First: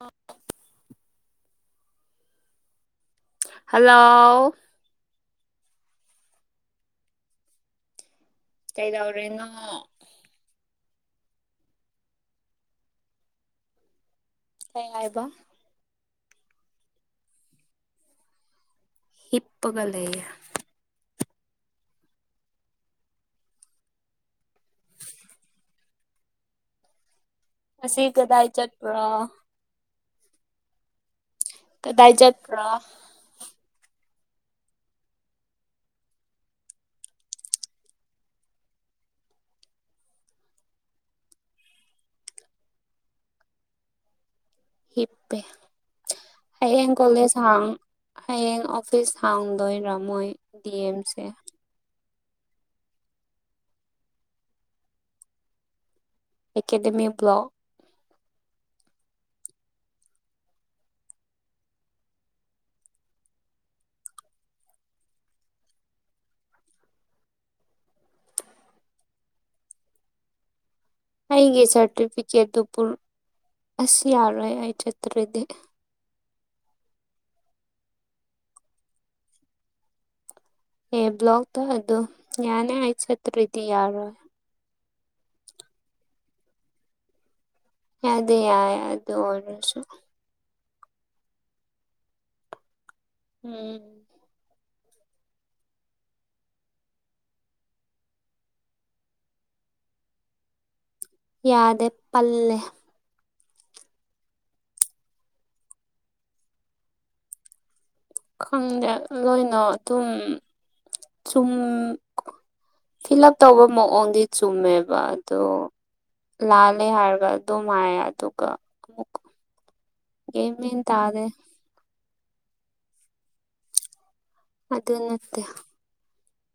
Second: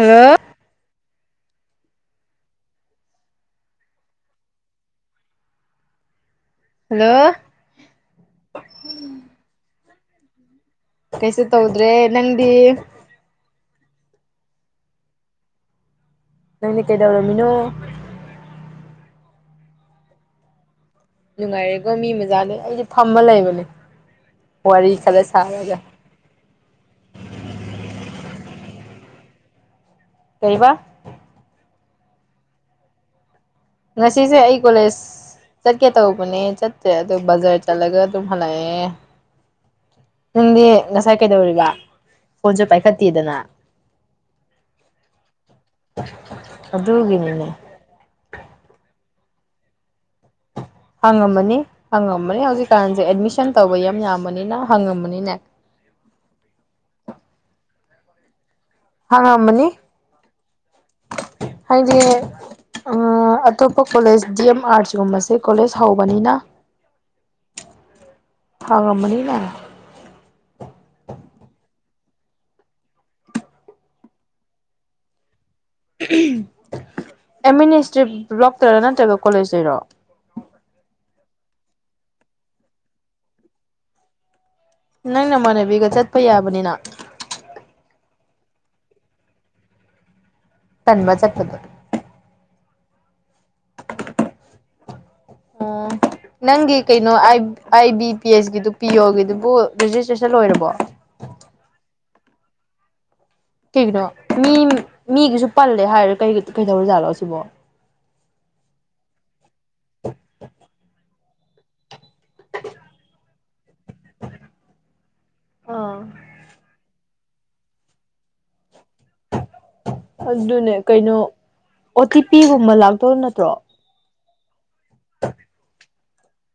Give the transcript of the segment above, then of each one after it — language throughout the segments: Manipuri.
ꯑ [unintelligible] ꯍꯜꯂꯣ ꯍꯜꯂꯣ ꯀꯩꯗꯧꯔꯦꯅꯣ ꯀꯩꯁꯨ ꯇꯧꯗ꯭ꯔꯦ ꯅꯪꯗꯤ ꯀꯩ ꯍꯥꯏꯕ ꯅꯪꯗꯤ ꯀꯩꯗꯧꯔꯝꯃꯤꯅꯣ ꯍꯤꯞꯄꯒ ꯂꯩ ꯅꯨꯡꯉꯥꯏꯔꯦꯀꯣ ꯃꯤ ꯃꯆꯥꯥꯅꯦ ꯑꯩꯁꯨ ꯐꯝꯃ ꯂꯩꯕꯅꯦ ꯋꯥꯔꯤ ꯈꯔ ꯁꯥꯔꯒ ꯑꯁꯤ ꯀꯗꯥꯢ ꯆꯠꯄꯔ ꯀꯩꯕ ꯀꯗꯥꯢ ꯆꯠꯄ꯭ꯔ ꯉꯁꯤꯁꯦ ꯑꯩ ꯀꯣꯂꯦꯖ ꯆꯠꯀꯦ ꯇꯧꯕꯅꯦ ꯆꯠꯇ꯭ꯔꯦ ꯑꯗꯣ ꯕꯖꯔ ꯆꯠꯂꯒ ꯑꯗꯨꯝ ꯍꯜꯂꯛꯑꯦ ꯅꯪꯗꯤ ꯉꯁꯥꯏ ꯀꯩꯗꯧꯔꯤꯕ ꯐꯣꯟꯁꯨ ꯄꯥꯏꯈꯠꯇꯦꯗꯅ [inaudible] ꯍꯤꯞꯄꯦ ꯍꯌꯦꯡ ꯀꯣꯂꯦꯖ ꯑꯗꯨꯒꯤꯅꯤꯅꯦ ꯍꯥꯡ꯫ ꯍꯌꯦꯡ ꯑꯣꯐꯤꯁ ꯍꯥꯡꯗꯣꯏꯔꯝꯃꯣꯏ ꯍꯪꯉꯝꯃꯅꯤ ꯍꯪꯉꯝꯃꯅꯤ ꯍꯧꯖꯤꯛꯀꯥꯟꯁꯦ ꯑꯦꯗꯃꯤꯁꯟ ꯇꯧꯕ ꯌꯥꯝ ꯌꯥꯝꯕꯅꯤꯅ ꯍꯪꯉꯝꯃꯅꯤꯅꯦ ꯑꯦꯀꯥꯗꯦꯃꯤ ꯕ꯭ꯣꯂꯣꯛ ꯍꯥꯡꯉꯝꯃꯅꯤ ꯍꯥꯏꯗꯤ ꯑꯇꯣꯞꯄ ꯀꯣꯂꯦꯖ ꯗꯤ ꯑꯦꯝ ꯑꯥꯔꯠꯁꯀꯨꯝꯕꯁꯦ ꯀꯣꯂꯦꯖ ꯍꯧꯕꯅꯤꯅ ꯍꯥꯡꯉꯝꯃꯅꯤꯅꯦ ꯑꯩꯒꯤ ꯁꯔꯇꯤꯐꯤꯀꯦꯠꯇꯨ ꯄꯨ ꯑꯁ ꯌꯥꯔꯣꯢ ꯑꯩ ꯆꯠꯇ꯭ꯔꯗꯤ [unintelligible] ꯑꯦꯗꯃꯤꯅꯤꯁꯇ꯭ꯔꯤꯠ ꯕ꯭ꯂꯣꯛꯇꯩꯔꯣ ꯅꯠꯇ꯭ꯔꯒ ꯀꯣꯂꯦꯖ ꯇꯩꯔꯣ ꯑꯦ ꯕ꯭ꯂꯥꯛ ꯇꯣ ꯑꯗꯣ ꯌꯅꯦ ꯑꯩ ꯆꯠꯇꯔꯗꯤ ꯌꯥꯔꯣ ꯅꯪ ꯅꯃꯥꯟꯅꯕꯤꯒ ꯆꯠꯄ ꯌꯥꯕꯅꯤꯅ ꯌꯥꯗ ꯌꯥꯏ ꯑ ꯑꯗꯨ ꯑꯣꯏꯔꯁꯨ ꯇꯟꯕ ꯆꯠꯄꯗ꯫ ꯎꯝ ꯎꯝ ꯅꯪꯒꯤ ꯀꯩꯅꯣ ꯑꯥꯏ ꯑꯥꯢ ꯕꯤ ꯄꯤ ꯑꯦꯁ ꯒꯤꯗꯨ ꯄꯤ ꯑꯣꯒꯤꯗꯨꯕꯨ ꯔꯦꯖꯤꯁꯇ꯭ꯔꯦꯁꯟ ꯂꯣꯏꯔꯕꯣ ꯌꯥꯗꯦ ꯄꯜꯂꯦ ꯀꯩꯒꯤꯅꯣ ꯃꯤ ꯃꯤꯒꯤꯖꯨ ꯄꯜꯂꯦ ꯍꯥꯏꯔ ꯀꯩ ꯀꯩꯗꯧꯔ ꯖꯥꯠꯂꯣ ꯑꯁꯤꯕꯣ ꯈꯪꯗꯦ ꯂꯣꯏꯅꯣ ꯑꯗꯨꯝ ꯆꯨꯝ [inaudible] ꯐꯤꯜ ꯎꯞ ꯇꯧꯕ ꯃꯑꯣꯡꯗꯤ ꯆꯨꯝꯃꯦꯕ ꯑꯗꯣ ꯂꯥꯜꯂꯦ ꯍꯥꯏꯔꯒ ꯑꯗꯨ ꯃꯥꯏ ꯑꯗꯨꯒ ꯒ꯭ꯌꯥꯟ ꯑꯗꯨꯅꯦ ꯃꯦꯟ ꯀꯩꯅꯣ ꯇꯥꯗꯦ ꯑꯣꯇꯤꯄꯤꯒꯨꯝꯕ ꯂꯥꯛꯇꯧ ꯅꯠꯇ꯭ꯔꯣ ꯑꯗꯨ ꯅꯠꯇꯦ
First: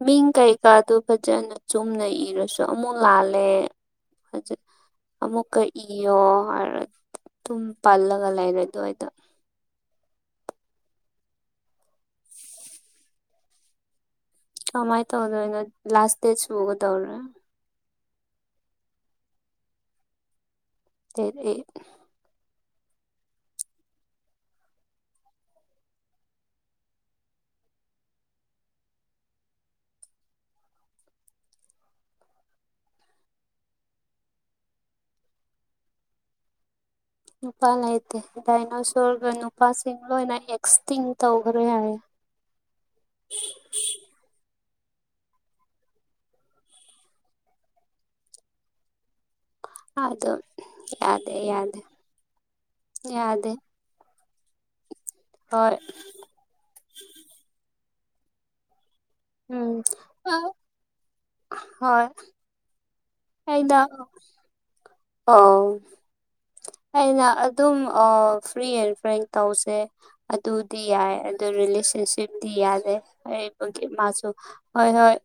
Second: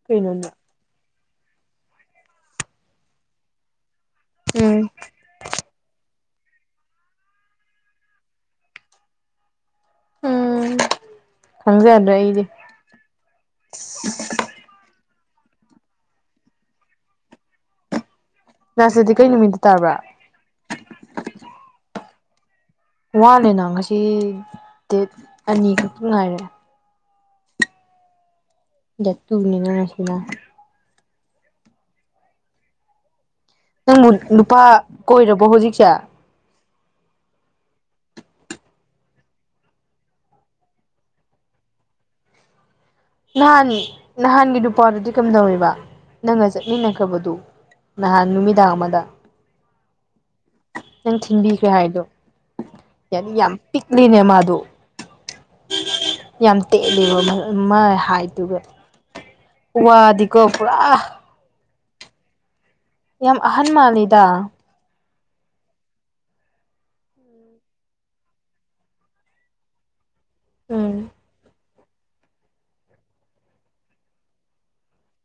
ꯃꯤꯡ ꯀꯩꯅꯣꯅꯦ ꯀꯩ ꯃꯥꯗꯣ ꯐꯖꯅ ꯆꯨꯝꯅ ꯏꯔꯁꯨ ꯑꯃꯨꯛ ꯂꯥꯜꯂꯦ ꯐꯖ ꯎꯝ ꯑꯃꯨꯛꯀ ꯏꯌꯣ ꯍꯥꯏꯔ ꯇꯨꯝ ꯄꯜꯂꯒ ꯂꯩꯔꯦ ꯑꯗꯨꯋꯥꯏꯗ ꯎꯝ ꯈꯪꯖꯗ꯭ꯔꯦ ꯑꯩꯗꯤ ꯀꯃꯥꯏ ꯇꯧꯗꯣꯢꯅꯣ ꯂꯥꯁ ꯗꯦꯁ ꯁꯒ ꯗꯧꯔꯦ ꯂꯁ ꯗꯦꯠ ꯀꯩ ꯅꯨꯃꯤꯠꯇ ꯇꯥꯕ꯭ꯔꯥ [unintelligible] ꯋꯥꯂꯦꯅ ꯉꯁꯤ ꯗꯦꯠ ꯑꯅꯤꯈꯛꯇ ꯉꯥꯏꯔꯦ [unintelligible] ꯉꯁꯤꯅ ꯅꯪꯕꯨ ꯅꯨꯄꯥ ꯀꯣꯏꯔꯕꯣ ꯍꯧꯖꯤꯛꯁꯦ ꯅꯨꯄꯥ ꯂꯩꯇꯦ ꯗꯥꯏꯅꯣꯁꯣꯔꯒ ꯅꯨꯄꯥꯁꯤꯡ ꯂꯣꯏꯅ ꯑꯦꯛꯁꯇꯤꯡ ꯇꯧꯒꯔꯦ ꯍꯥꯏꯌꯦ ꯂꯥꯛꯑꯅꯤ ꯅꯍꯥꯟꯒꯤ ꯅꯨꯄꯥꯗꯨꯗꯤ ꯀꯝꯗꯧꯔꯤꯕ ꯅꯪꯒ ꯆꯠꯃꯤꯟꯅꯈꯔꯕꯗꯣ ꯅꯍꯥꯟ ꯅꯨꯃꯤꯗꯥꯡ ꯑꯃꯗ ꯑ ꯑꯗꯣ ꯅꯪ ꯌꯥꯗꯦ ꯊꯤꯟꯕꯤꯈ꯭ꯔꯦ ꯌꯥꯗꯦ ꯍꯥꯏꯗꯣ ꯌꯥ ꯌꯥꯗꯦ ꯌꯥꯝ ꯄꯤꯛꯂꯤꯅꯦ ꯃꯥꯗꯨ ꯍꯣꯏ ꯌꯥꯝ ꯇꯦꯂꯦꯕ ꯃꯥꯏ ꯍꯥꯏꯗꯨꯒ ꯎꯝ ꯋꯥꯗꯤꯀꯣ ꯄꯨꯔꯥ ꯍꯣꯏ ꯌꯥꯝ ꯑꯍꯟ ꯃꯥꯜꯂꯤꯗ ꯑꯣꯑꯣ ꯑꯩꯅ ꯑꯗꯨꯝ ꯑ ꯐ꯭ꯔꯤ ꯑꯦꯟ ꯐ꯭ꯔꯦꯟ ꯇꯧꯁꯦ ꯑꯗꯨꯗꯤ ꯎꯝ ꯌꯥꯏ ꯑꯗꯨ ꯔꯤꯂꯦꯁꯟꯁꯤꯞ ꯗꯤ ꯌꯥꯗꯦ ꯑꯩꯕꯨꯗꯤ ꯃꯥꯁꯨ ꯍꯣꯏ ꯍꯣꯏ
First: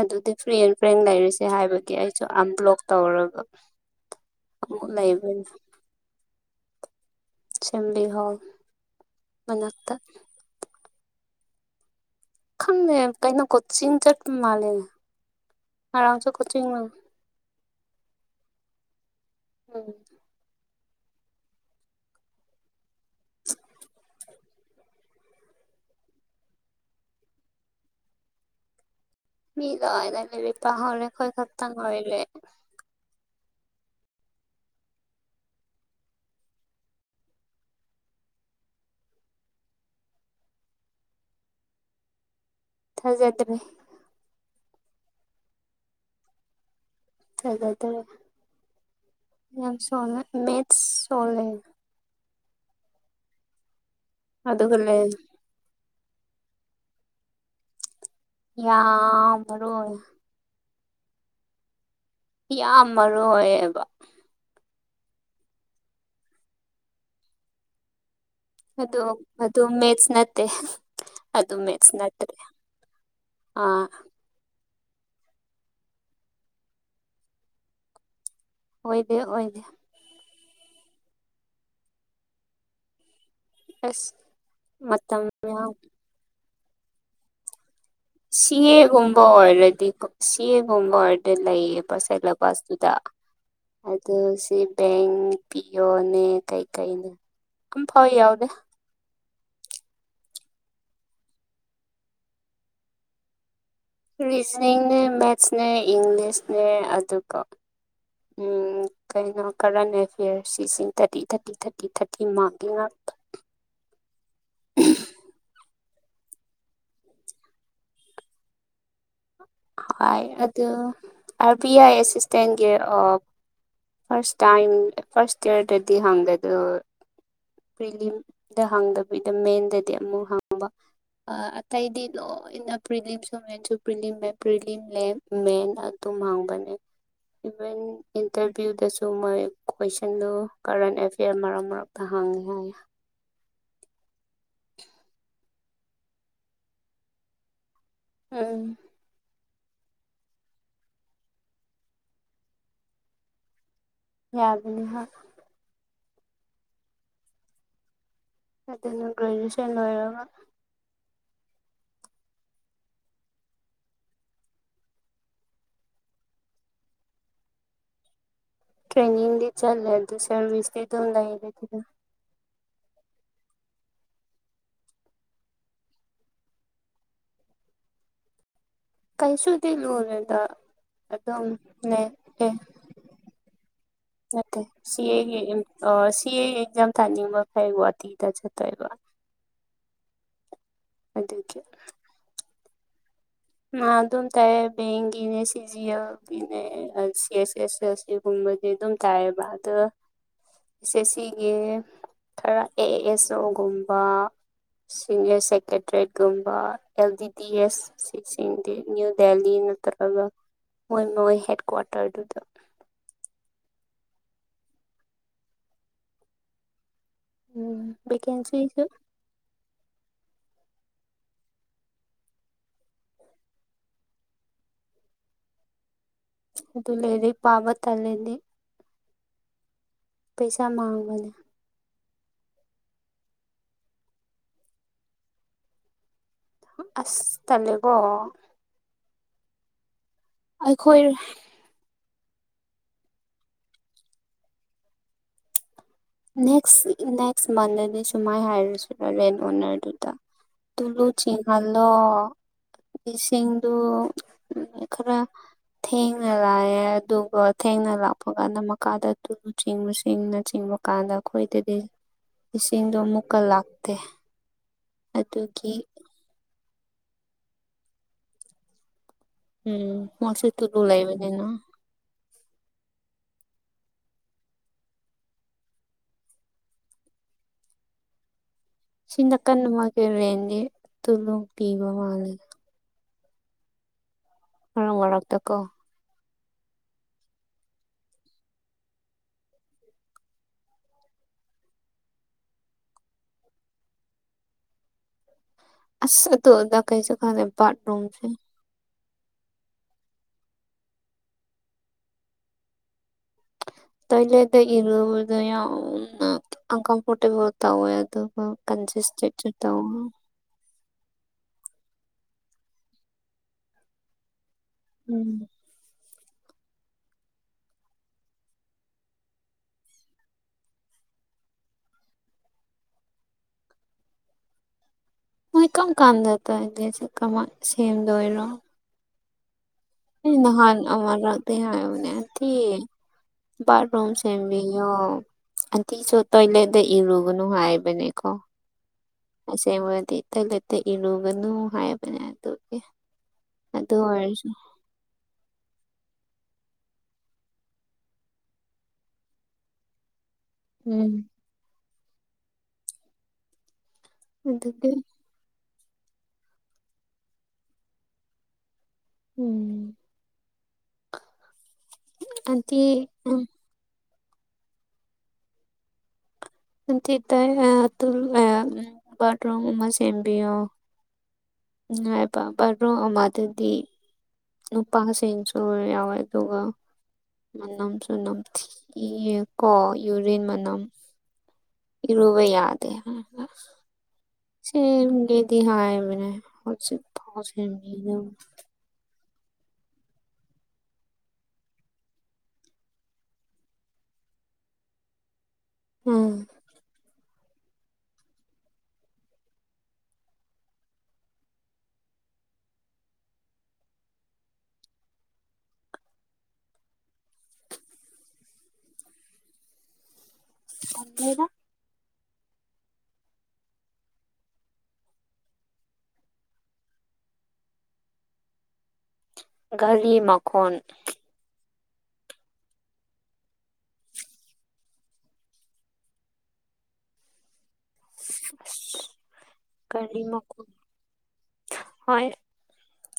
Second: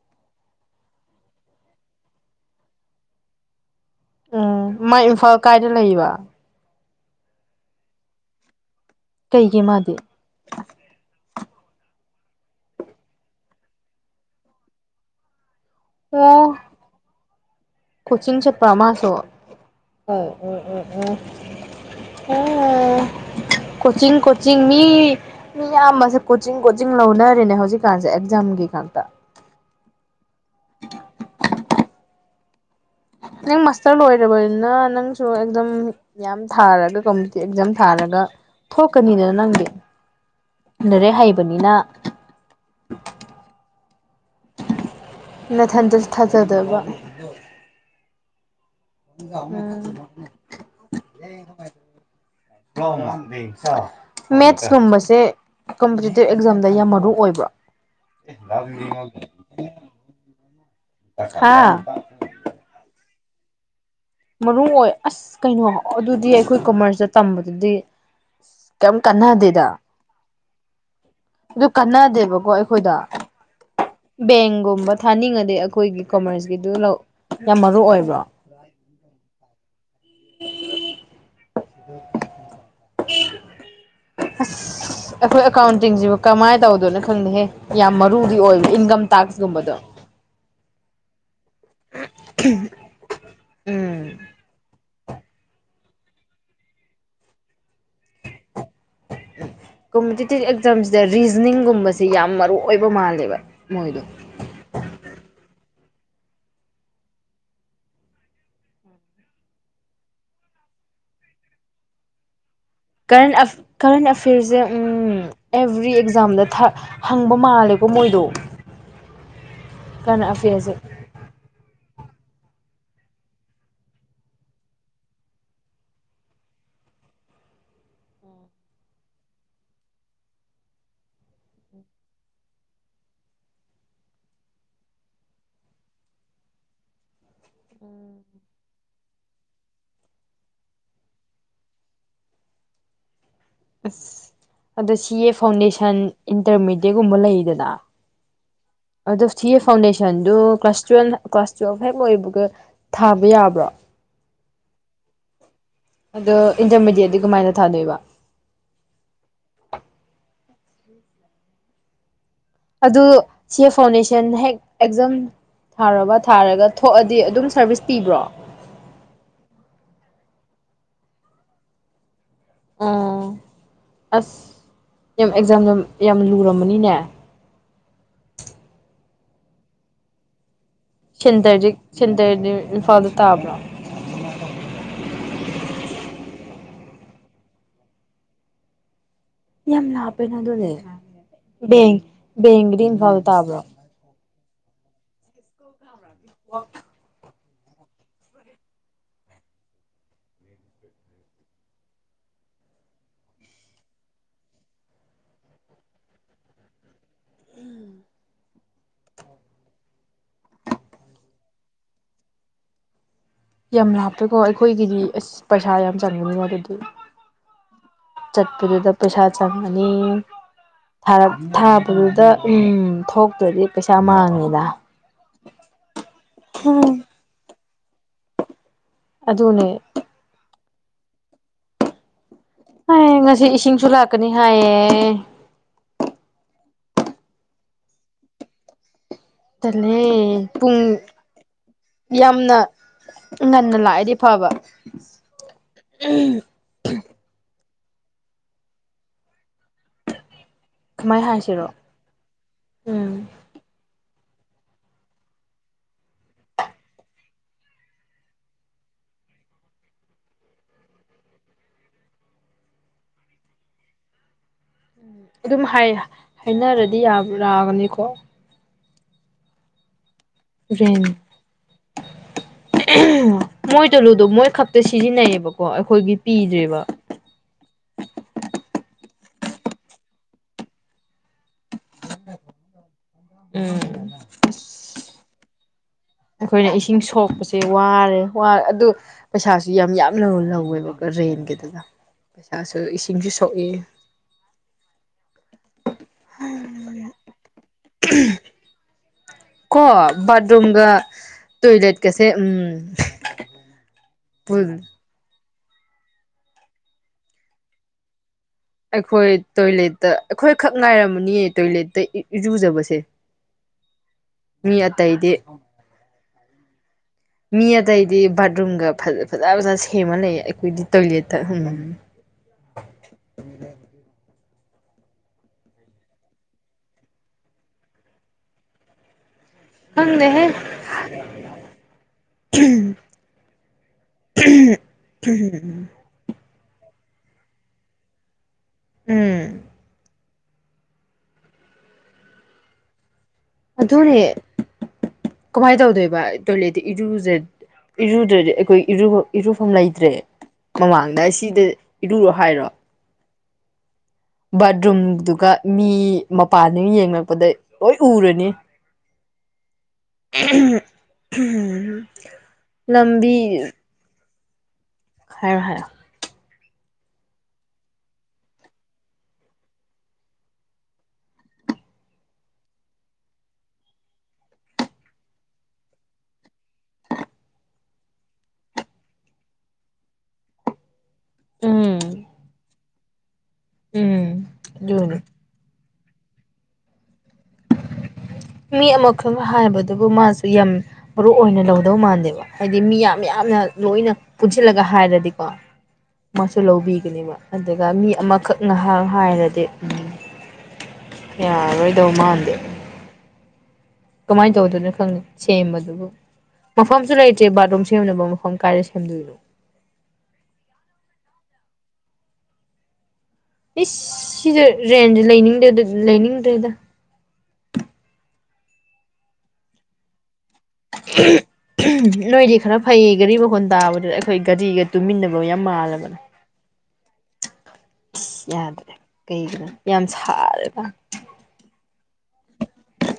ꯑꯗꯨꯗꯤ ꯐ꯭ꯔꯤ ꯑꯦꯟ ꯐ꯭ꯔꯦꯡ ꯂꯩꯔꯤꯁꯦ ꯍꯥꯏꯕꯒꯤ ꯑꯩꯁꯨ ꯑꯟꯕ꯭ꯂꯣꯛ ꯇꯧꯔꯕ ꯎꯝ ꯃꯥꯥꯏ ꯏꯝꯐꯥꯜ ꯀꯥꯏꯗ ꯂꯩꯕ ꯑꯁꯦꯝꯕꯂꯤ ꯍꯣꯜ ꯀꯩꯒꯤ ꯃꯅꯥꯛꯇ ꯃꯥꯗꯤ ꯈꯪꯗꯦ ꯀꯩꯅꯣ ꯀꯣꯆꯤꯡ ꯆꯠꯄ ꯃꯥꯜꯂꯦ ꯉꯔꯥꯡꯁꯨ ꯑꯣ ꯀꯣꯆꯤꯡꯂꯥ ꯀꯣꯆꯤꯡ ꯆꯠꯄ ꯃꯁꯨ ꯎꯝ ꯍꯣꯏ ꯑꯣ ꯑꯣ ꯑꯣ ꯑ ꯀꯣꯆꯤꯡ ꯀꯣꯆꯤꯡ ꯃꯤ ꯃꯤꯌꯥꯝꯕꯁꯦ ꯀꯣꯆꯤꯡ ꯀꯣꯆꯤꯡ ꯂꯧꯅꯔꯦꯅꯦ ꯍꯧꯖꯤꯛꯀꯥꯟꯁꯦ ꯑꯦꯛꯖꯥꯝꯒꯤ ꯉꯥꯛꯇ ꯃꯤ ꯂꯣꯏꯅ ꯂꯩꯔꯤꯛ ꯇꯧꯍꯧꯔꯦ ꯑꯈꯣꯏ ꯈꯛꯇ ꯉꯥꯏꯔꯦ ꯅꯪ ꯃꯥꯁꯇꯔ ꯂꯣꯏꯔꯕꯅꯤꯅ ꯅꯪꯁꯨ ꯑꯦꯝꯖꯥꯝ ꯌꯥꯝ ꯊꯥꯔꯒ ꯀꯝꯄꯤꯇꯤꯇꯤꯚ ꯑꯦꯛꯖꯥꯝ ꯊꯥꯔꯒ ꯊꯣꯛꯀꯅꯤꯗꯅ ꯅꯪꯗꯤ ꯂꯥꯏꯔꯤꯛ ꯍꯩꯕꯅꯤꯅ ꯊꯖꯗꯥꯔꯦ ꯅꯊꯟꯗꯖꯨ ꯊꯥꯖꯗꯕ ꯐꯖꯗꯔꯦ ꯌꯥꯝ ꯎꯝ ꯁꯣꯂꯦ ꯃꯦꯠꯁ ꯁꯣꯂꯦ ꯑꯗꯨꯒ ꯂꯩ ꯃꯦꯠꯁꯀꯨꯝꯕꯁꯦ ꯀꯝꯄꯤꯇꯤꯇꯤꯞ ꯑꯦꯛꯖꯥꯝꯗ ꯌꯥꯝ ꯃꯔꯨ ꯑꯣꯏꯕ ꯌꯥꯝ ꯃꯔꯨ ꯑꯣꯏ ꯍꯥꯥ ꯌꯥꯝ ꯃꯔꯨ ꯑꯣꯏꯌꯦꯕ ꯃꯔꯨ ꯑꯣꯏ ꯑꯁ ꯀꯩꯅꯣ ꯑꯗꯨꯗꯤ ꯑꯩꯈꯣꯏ ꯀꯃꯔꯁꯇ ꯇꯝꯕꯗꯨꯗꯤ ꯀꯩꯝ ꯑꯗꯣ ꯑꯗꯨ ꯀꯥꯟꯅꯗꯦꯗ ꯃꯦꯁ ꯅꯠꯇꯦ ꯑꯗꯨ ꯑꯗꯨ ꯃꯦꯠꯁꯅꯠꯇ꯭ꯔꯔꯤ ꯀꯥꯟꯅꯗꯦꯕꯀꯣ ꯑꯩꯈꯣꯏꯗ ꯑ ꯕꯦꯡꯒꯨꯝꯕ ꯊꯥꯅꯤꯡꯉꯗꯤ ꯑꯩꯈꯣꯏꯒꯤ ꯀꯣꯃꯔꯁꯀꯤꯗꯨ ꯌꯥꯝ ꯃꯔꯨ ꯑꯣꯏꯕ꯭ꯔꯣ ꯑꯣꯏꯗꯦ ꯑꯣꯏꯗꯦ ꯎ ꯑꯁ ꯑꯁ ꯃꯇꯝ ꯑꯩꯈꯣꯏ ꯌꯥꯝ ꯑꯦꯀꯥꯎꯟꯇꯤꯡꯁꯤꯕꯨ ꯀꯃꯥꯏꯅ ꯇꯧꯗꯣꯅꯣ ꯈꯪꯗꯦꯍꯦ ꯌꯥꯝ ꯃꯔꯨꯗꯤ ꯑꯣꯏꯕ ꯏꯟꯀꯝ ꯇꯥꯛꯁꯀꯨꯝꯕꯗꯣ ꯁꯤꯒꯨꯝꯕ ꯑꯣꯏꯔꯗꯤ ꯂꯩꯌꯦ ꯄꯁꯥꯏꯂꯕꯥꯁꯇꯨꯗ ꯎꯝ ꯑꯗꯨꯣ ꯁꯤ ꯕꯦꯡ ꯄꯤꯌꯣꯅꯦ ꯀꯩꯀꯩꯅꯦ ꯑꯝꯐꯥꯎ ꯌꯥꯎꯗꯦ ꯀꯣꯝꯄꯤꯇꯤꯇꯤꯞ ꯑꯦꯛꯖꯥꯝꯖꯦ ꯔꯤꯖꯅꯤꯡꯒꯨꯝꯕꯖꯦ ꯌꯥꯝ ꯃꯔꯨ ꯑꯣꯏꯕ ꯃꯥꯜꯂꯦꯕ ꯃꯣꯏꯗꯣ ꯔꯤꯖꯅꯤꯡꯅꯦ ꯃꯦꯠꯁꯅꯦ ꯏꯪꯂꯤꯁꯅꯦ ꯑꯗꯨꯒ ꯎꯝ ꯀꯩꯅꯣ ꯀꯔꯟ ꯑꯦꯐꯤꯌꯔꯁ ꯁꯤꯁꯤꯡ ꯊꯥꯔꯇꯤ ꯊꯥꯔꯇꯤ ꯊꯥꯔꯇꯤ ꯊꯥꯔꯇꯤ ꯃꯥꯔꯛꯒꯤ ꯉꯥꯛ ꯀꯔꯟ ꯑꯦꯐ ꯀꯔꯟ ꯑꯦꯐ꯭ꯌꯔꯖꯦ ꯎꯝ ꯑꯦꯕ꯭ꯔꯤ ꯑꯦꯛꯖꯥꯝꯗ ꯊꯥ ꯍꯪꯕ ꯃꯥꯜꯂꯦꯀꯣ ꯃꯣꯏꯗꯣ ꯍꯣꯏ ꯀꯔꯦꯟ ꯑꯗꯨ ꯑꯦꯐꯤꯌꯔꯁꯦ ꯑꯥꯔ ꯕꯤ ꯑꯥꯏ ꯑꯦꯁꯤꯁꯇꯦꯟꯒꯤ ꯑꯣ ꯐꯁ ꯇꯥꯏꯝ ꯐꯁ ꯑꯦꯔꯗꯗꯤ ꯍꯪꯗꯦ ꯑꯗꯨ ꯄ꯭ꯔꯤꯂꯤꯝꯗ ꯍꯥꯡꯗꯕꯤꯗ ꯃꯦꯟꯗꯗꯤ ꯑꯃꯨꯛ ꯍꯪꯕ ꯑ ꯑꯇꯩꯗꯤ ꯂꯣꯏꯅ ꯄ꯭ꯔꯤꯂꯤꯝꯁꯨ ꯃꯦꯟꯁꯨ ꯄ꯭ꯔꯤꯂꯤ ꯃꯦꯝ ꯄ꯭ꯔꯤꯂꯤꯝꯂꯦ ꯃꯦꯟ ꯑꯗꯨꯝ ꯍꯥꯡꯕꯅꯦ ꯏꯚꯟ ꯏꯟꯇꯔꯚꯤꯌꯨꯗꯁꯨ ꯃꯣꯏ ꯀꯣꯏꯁꯟꯗꯨ ꯀꯔꯦꯟ ꯑꯦꯐꯤꯌꯥꯔ ꯃꯔꯛ ꯃꯔ ꯇ ꯌꯥꯉꯦ ꯑꯁ ꯑꯗꯣ ꯁꯤ ꯑꯦ ꯐꯥꯎꯟꯗꯦꯁꯟ ꯏꯟꯇꯔꯃꯦꯗꯌꯦꯠꯀꯨꯝꯕ ꯂꯩꯗꯅ ꯎꯝ ꯑꯗꯣ ꯁꯤ ꯑꯦ ꯐꯥꯎꯟꯗꯦꯁꯟꯗꯨꯣ ꯀ꯭ꯂꯥꯁ ꯇꯨꯌꯦꯜ ꯀ꯭ꯂꯥꯁ ꯇꯨꯌꯦꯦꯜꯐ ꯍꯦꯛ ꯂꯣꯏꯕꯒ ꯊꯥꯕ ꯌꯥꯕ꯭ꯔꯣ ꯌꯥꯗꯅꯤ ꯍꯥ ꯑꯗꯣ ꯏꯟꯇꯔꯃꯦꯗꯤꯌꯦꯠꯗꯤ ꯀꯃꯥꯏꯅ ꯊꯥꯗꯣꯏꯕ ꯑꯗꯨꯅ ꯒ꯭ꯔꯦꯖꯨꯑꯦꯁꯟ ꯂꯣꯏꯔꯒ ꯑꯗꯨ ꯁꯤ ꯐꯥꯎꯟꯗꯦꯁꯟ ꯍꯦꯛ ꯑꯦꯛꯖꯝ ꯊꯥꯔꯕ ꯊꯥꯔꯒ ꯊꯣꯛꯑꯗꯤ ꯑꯗꯨꯝ ꯁꯔꯚꯤꯁ ꯄꯤꯕ꯭ꯔꯣ ꯇ꯭ꯔꯦꯅꯤꯡꯡꯗꯤ ꯆꯠꯂꯦ ꯑꯗꯨ ꯁꯔꯕꯤꯁꯇꯤ ꯑꯗꯨꯝ ꯂꯩꯔꯥꯗꯤ ꯑꯗꯨꯝ ꯑꯣ ꯑꯁ ꯌꯥꯝ ꯑꯦꯛꯖꯥꯝ ꯌꯥꯝ ꯌꯥꯝ ꯂꯨꯔꯝꯕꯅꯤꯅꯦ ꯀꯩꯁꯨꯗꯤ ꯂꯨꯔꯣꯏ ꯗꯥ ꯁꯦꯟꯇ꯭ꯔꯗꯤ ꯁꯦꯟꯇ꯭ꯔꯗꯤ ꯏꯝꯐꯥꯜꯗ ꯇꯥꯕ꯭ꯔꯣ ꯅꯠꯇꯦ ꯁꯤ ꯑꯦꯒꯤ ꯁꯤ ꯑꯦ ꯑꯦꯛꯖꯥꯝ ꯊꯥꯅꯤꯡꯕ ꯈꯩ ꯒꯨꯍꯥꯇꯤꯗ ꯆꯠꯇꯣꯏꯕ ꯌꯥꯝ ꯂꯥꯞꯄꯦꯅ ꯑꯗꯨꯅꯦ ꯑꯗꯨꯒꯤ ꯕꯦꯡꯀꯤꯗꯤ ꯏꯝꯐꯥꯜꯗꯥ ꯇꯥꯕ꯭ꯔꯣ ꯑꯗꯨꯝ ꯇꯥꯏꯌꯦ ꯕꯦꯡꯒꯤꯅꯦ ꯁꯤ ꯖꯤ ꯌꯦꯜꯒꯤꯅꯦ ꯀ ꯑꯦꯁ ꯑꯦꯁ ꯑꯦꯁ ꯁꯤꯒꯨꯝꯕꯗꯤ ꯑꯗꯨꯝ ꯇꯥꯏꯌꯦꯕ ꯑꯗ ꯑꯦꯁ ꯑꯦꯁ ꯁꯤꯒꯤ ꯈꯔ ꯑꯦ ꯑꯦꯁ ꯑꯣꯒꯨꯝꯕ ꯁꯤꯅꯤꯌꯔ ꯁꯦꯀ꯭ꯔꯦꯇꯔꯤꯌꯦꯠꯀꯨꯝꯕ ꯑꯦꯜ ꯗꯤ ꯗꯤ ꯑꯦꯁ ꯀꯆꯤꯡꯗꯤ ꯅ꯭ꯌꯨ ꯗꯦꯜꯂꯤ ꯅꯠꯇ꯭ꯔꯒ ꯃꯣꯏ ꯃꯣꯏ ꯍꯦꯠ ꯀ꯭ꯋꯥꯇꯔꯗꯨꯗ ꯌꯥꯝ ꯂꯥꯞꯄꯦꯀꯣ ꯑꯩꯈꯣꯏꯒꯤꯗꯤ ꯑꯁ ꯄꯩꯁꯥ ꯌꯥꯝ ꯆꯪꯒꯅꯤ ꯑꯗꯨꯗꯤ ꯎꯝ ꯚꯦꯀꯦꯟꯁꯤꯁꯨ ꯆꯠꯄꯗꯨꯗ ꯄꯩꯁꯥ ꯆꯪꯉꯅꯤ ꯊꯥꯕꯗꯨꯗ ꯎꯝ ꯊꯣꯛꯇ꯭ꯔꯗꯤ ꯄꯩꯁꯥ ꯃꯥꯡꯉꯤꯗ [inaudible] ꯑꯗꯨ ꯑꯗꯨ ꯂꯩꯔꯤꯛ ꯄꯥꯕ ꯊꯂꯦꯗꯤ ꯑꯗꯨꯅꯦ ꯄꯩꯁꯥ ꯃꯥꯡꯕꯅꯦ ꯍꯥꯏꯌꯦ ꯉꯁꯤ ꯏꯁꯤꯡꯁꯨ ꯂꯥꯛꯀꯅꯤ ꯍꯥꯏꯌꯦ ꯑꯁ ꯇꯥꯂꯦꯀꯣ ꯇꯂꯦ ꯄꯨꯡ ꯑꯩꯈꯣꯏ ꯌꯥꯝꯅ ꯉꯟꯅ ꯂꯥꯛꯑꯗꯤ ꯐꯕ ꯅꯦꯛꯁ ꯅꯦꯛꯁ ꯃꯟꯗꯗꯤ ꯁꯨꯃꯥꯏꯅ ꯍꯥꯏꯔꯨꯁꯤꯔ ꯔꯦꯟ ꯑꯣꯅꯔꯗꯨꯗ ꯇꯨꯂꯨ ꯀꯃꯥꯏ ꯍꯥꯏꯁꯤꯔꯣ ꯆꯤꯡꯍꯜꯂꯣ ꯎꯝ ꯏꯁꯤꯡꯗꯨ ꯈꯔ ꯊꯦꯡꯅ ꯂꯥꯛꯑꯦ ꯑꯗꯨꯒ ꯊꯦꯡꯅ ꯂꯥꯛꯄ ꯀꯥꯟꯗ ꯃꯈꯀꯥꯗ ꯇꯨꯂꯨ ꯆꯤꯡꯕ ꯆꯁꯤꯡꯅ ꯆꯤꯡꯕ ꯀꯥꯟꯗ ꯑꯩꯈꯣꯏꯗꯗꯤ ꯏꯁꯤꯡꯗꯣ ꯑꯃꯨꯛꯀ ꯂꯥꯛꯇꯦ ꯑꯗꯨꯝ ꯑꯗꯨꯒꯤ ꯍꯥꯏ ꯍꯥꯏꯅꯔꯗꯤ ꯌꯥꯕ ꯂꯥꯒꯅꯤꯀꯣ ꯎꯝ [unintelligible] ꯔꯦꯟ ꯂꯩꯕꯅꯤꯅ ꯃꯣꯏ ꯇꯂꯨꯗꯣ ꯃꯣꯏ ꯈꯛꯇ ꯁꯤꯖꯤꯟꯅꯩꯌꯦꯕꯀꯣ ꯑꯩꯈꯣꯏꯒꯤ ꯄꯤꯗ꯭ꯔꯦꯕ ꯁꯤ ꯅꯥꯀꯟ ꯑꯃ ꯒꯤ ꯔꯦꯟꯗꯤ ꯇꯨꯂꯨ ꯄꯤꯕ ꯃꯜ ꯂꯦ ꯎꯝ [unintelligible] ꯋꯥꯔꯛꯇ ꯀꯣ ꯑꯩꯈꯣꯏꯅ ꯏꯁꯤꯡ ꯁꯣꯛꯄꯁꯦ ꯋꯥꯔꯦ ꯑꯗꯨ ꯄꯩꯁꯥꯁꯨ ꯌꯥꯝ ꯌꯥꯝ ꯂꯧꯋꯦꯕ ꯔꯦꯟꯒꯤꯗꯨꯗ ꯄꯩꯁꯥꯁꯨ ꯏꯁꯤꯡꯁꯨ ꯁꯣꯛꯏꯦ ꯑꯗꯨ ꯑꯗꯥ ꯀꯩꯁꯨ ꯈꯥꯟꯅꯥ [unintelligible] ꯀꯣ ꯕꯥꯠꯔꯨꯝꯒꯥ ꯇꯣꯏꯂꯦꯠ ꯀꯩꯁꯦ ꯎꯝ ꯇꯣꯏꯂꯦꯗ ꯄꯨꯜ ꯏꯔꯕꯥꯗꯨ ꯌꯥꯝ ꯑꯟꯀꯝꯐꯔꯇꯦꯕꯜ ꯇꯋꯦ ꯑꯗꯨ ꯑꯩꯈꯣꯏ ꯇꯣꯏꯂꯦꯠꯇ ꯑꯩꯈꯣꯏꯈꯛ ꯉꯥꯏꯔꯝꯃꯅꯤꯌꯦ ꯇꯣꯏꯂꯦꯠꯇ ꯏꯔꯨꯖꯕꯁꯦ ꯃꯤ ꯑꯇꯩꯗꯤ ꯎꯝ ꯃꯤ ꯑꯇꯩꯗꯤ ꯕꯥꯠꯔꯨꯝꯒ ꯐꯖ ꯐꯖꯅ ꯁꯦꯝꯃ ꯂꯩ ꯑꯩꯈꯣꯏꯗꯤ ꯇꯣꯏꯂꯦꯠꯇꯥ ꯍꯨꯝ [unintelligible] [inaudible] ꯃꯣꯏ ꯀꯝ ꯀꯥꯟꯗ ꯇꯣꯏꯂꯦꯠ ꯁꯦ ꯀꯃꯥꯏꯟ ꯁꯦꯝꯗꯣꯏꯔꯣ ꯈꯪꯗꯦꯍꯦ ꯅꯍꯥꯟ ꯑꯃꯔꯛ ꯇꯤ ꯍꯥꯏꯕꯅꯦ ꯎꯟꯇꯤ ꯕꯥꯠꯔꯨꯝ ꯁꯦꯝꯕꯤꯌꯣ ꯎꯟꯇꯤꯁꯨ ꯇꯣꯏꯂꯦꯠꯇ ꯏꯔꯨꯒꯅꯨ ꯍꯥꯏꯕꯅꯦꯀꯣ ꯎꯝ ꯑꯁꯦꯡꯕꯗꯤ ꯏꯊ ꯂꯩꯇ ꯏꯔꯨꯒꯅꯨ ꯍꯥꯏꯕꯅꯦ ꯑꯗꯨꯒꯤ ꯑꯗꯨ ꯑꯗꯨꯅꯦ ꯑꯣꯏꯔꯁꯨ ꯀꯃꯥꯏ ꯇꯧꯗꯣꯏꯕ ꯇꯣꯏꯂꯦꯠꯇ ꯏꯔꯨꯖ ꯏꯔꯨꯗ꯭ꯔꯗꯤ ꯑꯩꯈꯣꯏ ꯏꯔꯨꯕ ꯏꯔꯨꯐꯝ ꯂꯩꯇ꯭ꯔꯦ ꯎꯝ ꯃꯃꯥꯡꯗ ꯁꯤꯗ ꯏꯔꯨꯔꯣ ꯍꯥꯏꯔꯣ꯫ ꯑꯗꯨꯒꯤ ꯕꯥꯠꯔꯨꯝꯗꯨꯒ ꯃꯤ ꯃꯄꯥꯟꯩꯨ ꯌꯦꯡꯔꯛꯄꯗ ꯂꯣꯏ ꯎꯔꯅꯤ꯫ ꯎꯝ꯫ ꯑꯟꯇꯤ [unintelligible] ꯂꯝꯕꯤ ꯎꯝ ꯍꯥꯏꯔꫭ-ꯍꯥꯏꯔꫭ꯫ [inaudible] ꯕꯥꯠꯔꯨꯝ ꯃ ꯁꯦꯝꯕꯤꯌꯣ꯫ ꯅꯨꯡꯉꯥꯏꯕ ꯕꯥꯠꯔꯣ ꯑꯃ ꯗꯨꯗꯤ꯫ [inaudible] ꯃꯅꯝꯁꯨ ꯅꯝꯊꯤꯌꯦꯀꯣ ꯌꯨꯔꯤꯟ ꯃꯅꯝ꯫ ꯎꯝ ꯏꯔꯨꯕ ꯌꯥꯗꯦ꯫ [unintelligible] ꯎꯝ꯫ ꯑꯗꯨꯅꯤ ꯁꯦꯝꯒꯦꯗꯤ ꯍꯥꯏꯕꯅꯦ ꯍꯧꯖꯤꯛꯐꯥꯎ ꯁꯦꯝꯕꯤꯗ꯫ ꯃꯤ ꯑꯃꯈꯛꯅ ꯍꯥꯏꯕꯗꯨꯕꯨ ꯃꯥꯁꯨ ꯌꯥꯝ ꯃꯔꯨ ꯑꯣꯏꯅ ꯂꯧꯗꯧ ꯃꯥꯟꯗꯦꯕ ꯍꯥꯏꯗꯤ ꯃꯤ ꯌꯥꯝ ꯌꯥꯝꯅ ꯂꯣꯏꯅ ꯄꯨꯟꯁꯤꯜꯂꯒ ꯍꯥꯏꯔꯗꯤꯀꯣ꯫ ꯎꯝ ꯃꯥꯁꯨ ꯂꯧꯕꯤꯒꯅꯤꯕ ꯑꯗꯨꯒ ꯃꯤ ꯑꯃꯈꯛ ꯉꯥꯏꯍꯥꯛ ꯍꯥꯏꯔꯗꯤ ꯎꯝ꯫ ꯌꯥꯔꫭꯏꯗꯧ ꯃꯥꯟꯗꯦ꯫ ꯀꯃꯥꯏꯅ ꯇꯧꯗꫭꯏꯅꯣ ꯈꯪꯉꯤ ꯁꯦꯝꯕꯗꯨꯕꯨ꯫ ꯃꯐꯝꯁꯨ ꯂꯩꯇ꯭ꯔꯦ ꯕꯥꯠꯔꯨꯝ ꯁꯦꯝꯅꯕ ꯃꯐꯝ ꯀꯥꯏꯗ ꯁꯦꯝꯗꯣꯏꯅꯣ꯫ [inaudible] ꯑꯦ ꯁꯤꯁꯦ ꯔꯦꯟꯁꯦ ꯂꯩꯅꯤꯡꯗꯦꯗ ꯂꯩꯅꯤꯡꯗ꯭ꯔꯦꯗ꯫ ꯒꯥꯔꯤ ꯃꯈꯣꯟ [unintelligible] [unintelligible] ꯅꯣꯏꯗꯤ ꯈꯔ ꯐꯩ ꯒꯥꯔꯤ ꯃꯈꯣꯟ ꯇꯥꯕꯗꯨ ꯑꯈꯣꯏ ꯒꯥꯔꯤꯒ ꯇꯨꯃꯤꯟꯅꯕ ꯌꯥꯝ ꯃꯥꯜꯂꯕꯅꯦ꯫ ꯑꯁ ꯌꯥꯗ꯭ꯔꯦ ꯀꯩꯒꯤꯅꯣ ꯌꯥꯝ ꯒꯥꯔꯤ ꯃꯈꯣꯟ ꯁꯥꯔꯦꯗ꯫ ꯍꯣꯏ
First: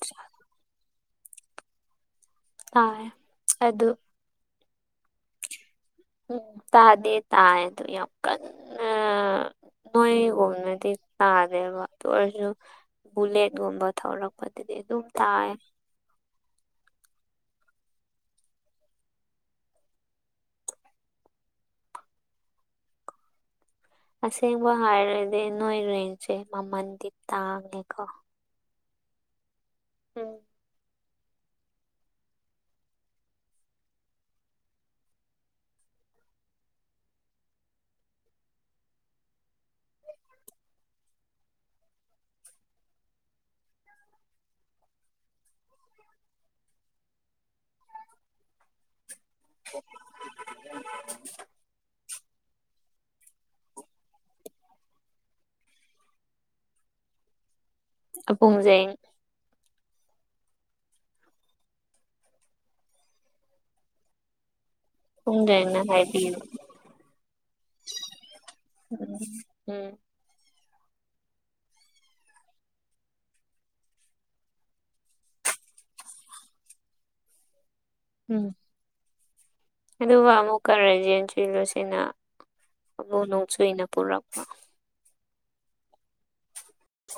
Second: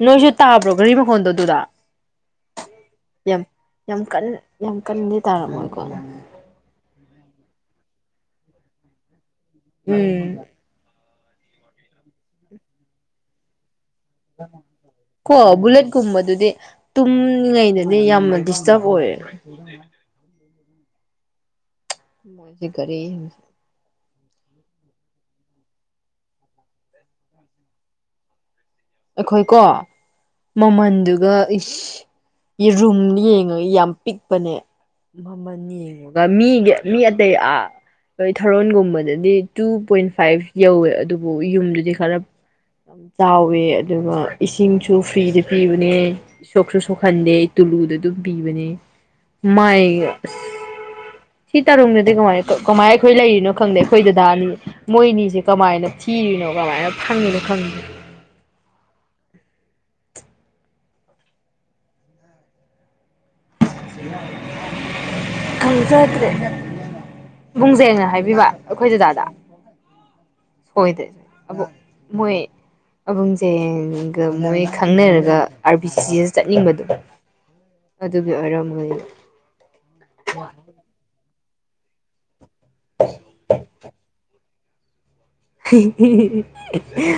ꯅꯣꯏꯁꯨ ꯇꯥꯕ꯭ꯔꯣ ꯒꯥꯔꯤ ꯃꯈꯣꯟꯗꯣ ꯗꯨꯗꯥ꯫ ꯇꯥꯏ ꯌꯥꯝ ꯑꯗꯨ ꯌꯥꯝ ꯀꯟ ꯌꯥꯝ ꯀꯟꯗꯤ ꯇꯥꯔꯝꯃꯣꯏꯀꯣ꯫ ꯎꯝ ꯇꯥꯗꯦ ꯇꯥꯌꯦ ꯑꯗꯨ ꯌꯥꯝ ꯀꯟꯅ ꯎꯝ ꯅꯣꯏꯒꯨꯝꯅꯗꯤ ꯇꯥꯗꯦꯕ ꯑꯗꯨꯑꫭꯏꯔꯁꯨ ꯕꯨꯂꯦꯠꯒꯨꯝꯕ ꯊꯧꯔꯛꯄꯗꯗꯤ ꯑꯗꯨꯝ ꯀꯣ ꯇꯥꯏ ꯕꯨꯂꯦꯠ ꯀꯨꯝꯕꯗꯨꯗꯤ ꯇꯨꯝꯂꯤꯉꯩꯗꯗꯤ ꯌꯥꯝꯅ ꯗꯤꯁꯇꯥꯔꯕ ꯑꯣꯏꯌꯦ꯫ [inaudible] ꯃꫭꯏꯖꯦ ꯒꯥꯔꯤ ꯑꯁꯦꯡꯕ ꯍꯥꯏꯔꯗꯤ ꯅꯣꯏ ꯔꯦꯟꯁꯦ ꯃꯃꯟꯗꯤ ꯇꯥꯡꯉꯦꯀꯣ꯫ ꯑꯩꯈꯣꯏ ꯀꯣ꯫ ꯎꯝ꯫ ꯃꯃꯜꯗꯨꯒ ꯏꯁ ꯔꯨꯝ ꯌꯦꯡꯉꯒ ꯌꯥꯝ ꯄꯤꯛꯄꯅꯦ꯫ ꯃꯅꯤꯗꯨꯒ ꯃꯤꯒꯤ ꯃꯤ ꯑꯇꯩ ꯑꯥ ꯑꯩꯏ ꯊꯧꯔꯣꯟꯒꯨꯝꯕꯗꯗꯤ ꯇꯨ ꯄꯣꯏꯟ ꯐꯥꯏꯚ ꯌꯧꯋꯦ ꯑꯗꯨꯕꯨ ꯌꯨꯝꯗꯨꯗꯤ ꯈꯔ ꯌꯥꯝ ꯆꯥꯎꯋꯦ ꯑꯗꯨꯒ ꯏꯁꯤꯡꯁꯨ ꯐ꯭ꯔꯤꯗ ꯄꯤꯕꯅꯦ꯫ ꯁꯣꯛꯁꯨ ꯁꯣꯛꯍꯟꯗꯦ ꯇꯨꯂꯨꯗ ꯑꯗꯨꯝ ꯄꯤꯕꯅꯦ꯫ ꯃꯥꯏ ꯑꯁ ꯁꯤ ꯇꯥꯔꯨꯡꯅ ꯑꯗꯩ ꯀꯃꯥꯏ ꯀꯃꯥꯏꯅ ꯈꯣꯏ ꯂꯩꯔꯤꯅꯣ ꯈꯪꯗꯦ ꯑꯩꯈꯣꯏ ꯗꯗꯥ ꯑꯅꯤ꯫ ꯃꯣꯏꯅꯤꯁꯦ ꯀꯃꯥꯏꯅ ꯊꯤꯔꯤꯅꯣ ꯀꯃꯥꯏꯅ ꯐꯪꯉꯤꯅꯣ ꯈꯪꯗꯦ꯫ ꯑꯄꯨꯡꯖꯦꯡ ꯄꯨꯡꯖꯦꯡꯅ ꯍꯥꯏꯕꯤꯌꯨ ꯈꯪꯖꯗ꯭ꯔꯦꯗ꯫ ꯕꯨꯡꯖꯦꯡꯅ ꯍꯥꯏꯕꯤꯕ ꯑꯩꯈꯣꯏ ꯎꯝ ꯗꯗꯥꯗ꯫ ꯎꯝ꯫ ꯑꯣꯏꯗꯦ ꯑꯕꫭ ꯃꯣꯏ ꯑꯕꯨꯡꯖꯦꯡꯒ ꯃꯣꯏ ꯈꯪꯅꯔꯒ ꯑꯥꯔ ꯕꯤ ꯁꯤ ꯁꯤꯗ ꯆꯠꯅꯤꯡꯕꯗꯣ꯫ ꯑꯗꯨꯒꯤ ꯎꯝ ꯑꫭꯏꯔꯝꯒꯅꯤ ꯑꯗꯨꯒ ꯑꯃꯨꯛꯀ ꯔꯟꯖꯦꯟ ꯆꯨꯂꯨꯁꯤꯅ ꯑꯃꯨꯛ ꯅꯣꯡ ꯆꯨꯏꯅ ꯄꯨꯔꯛꯄ ꯍꯤ ꯍꯤ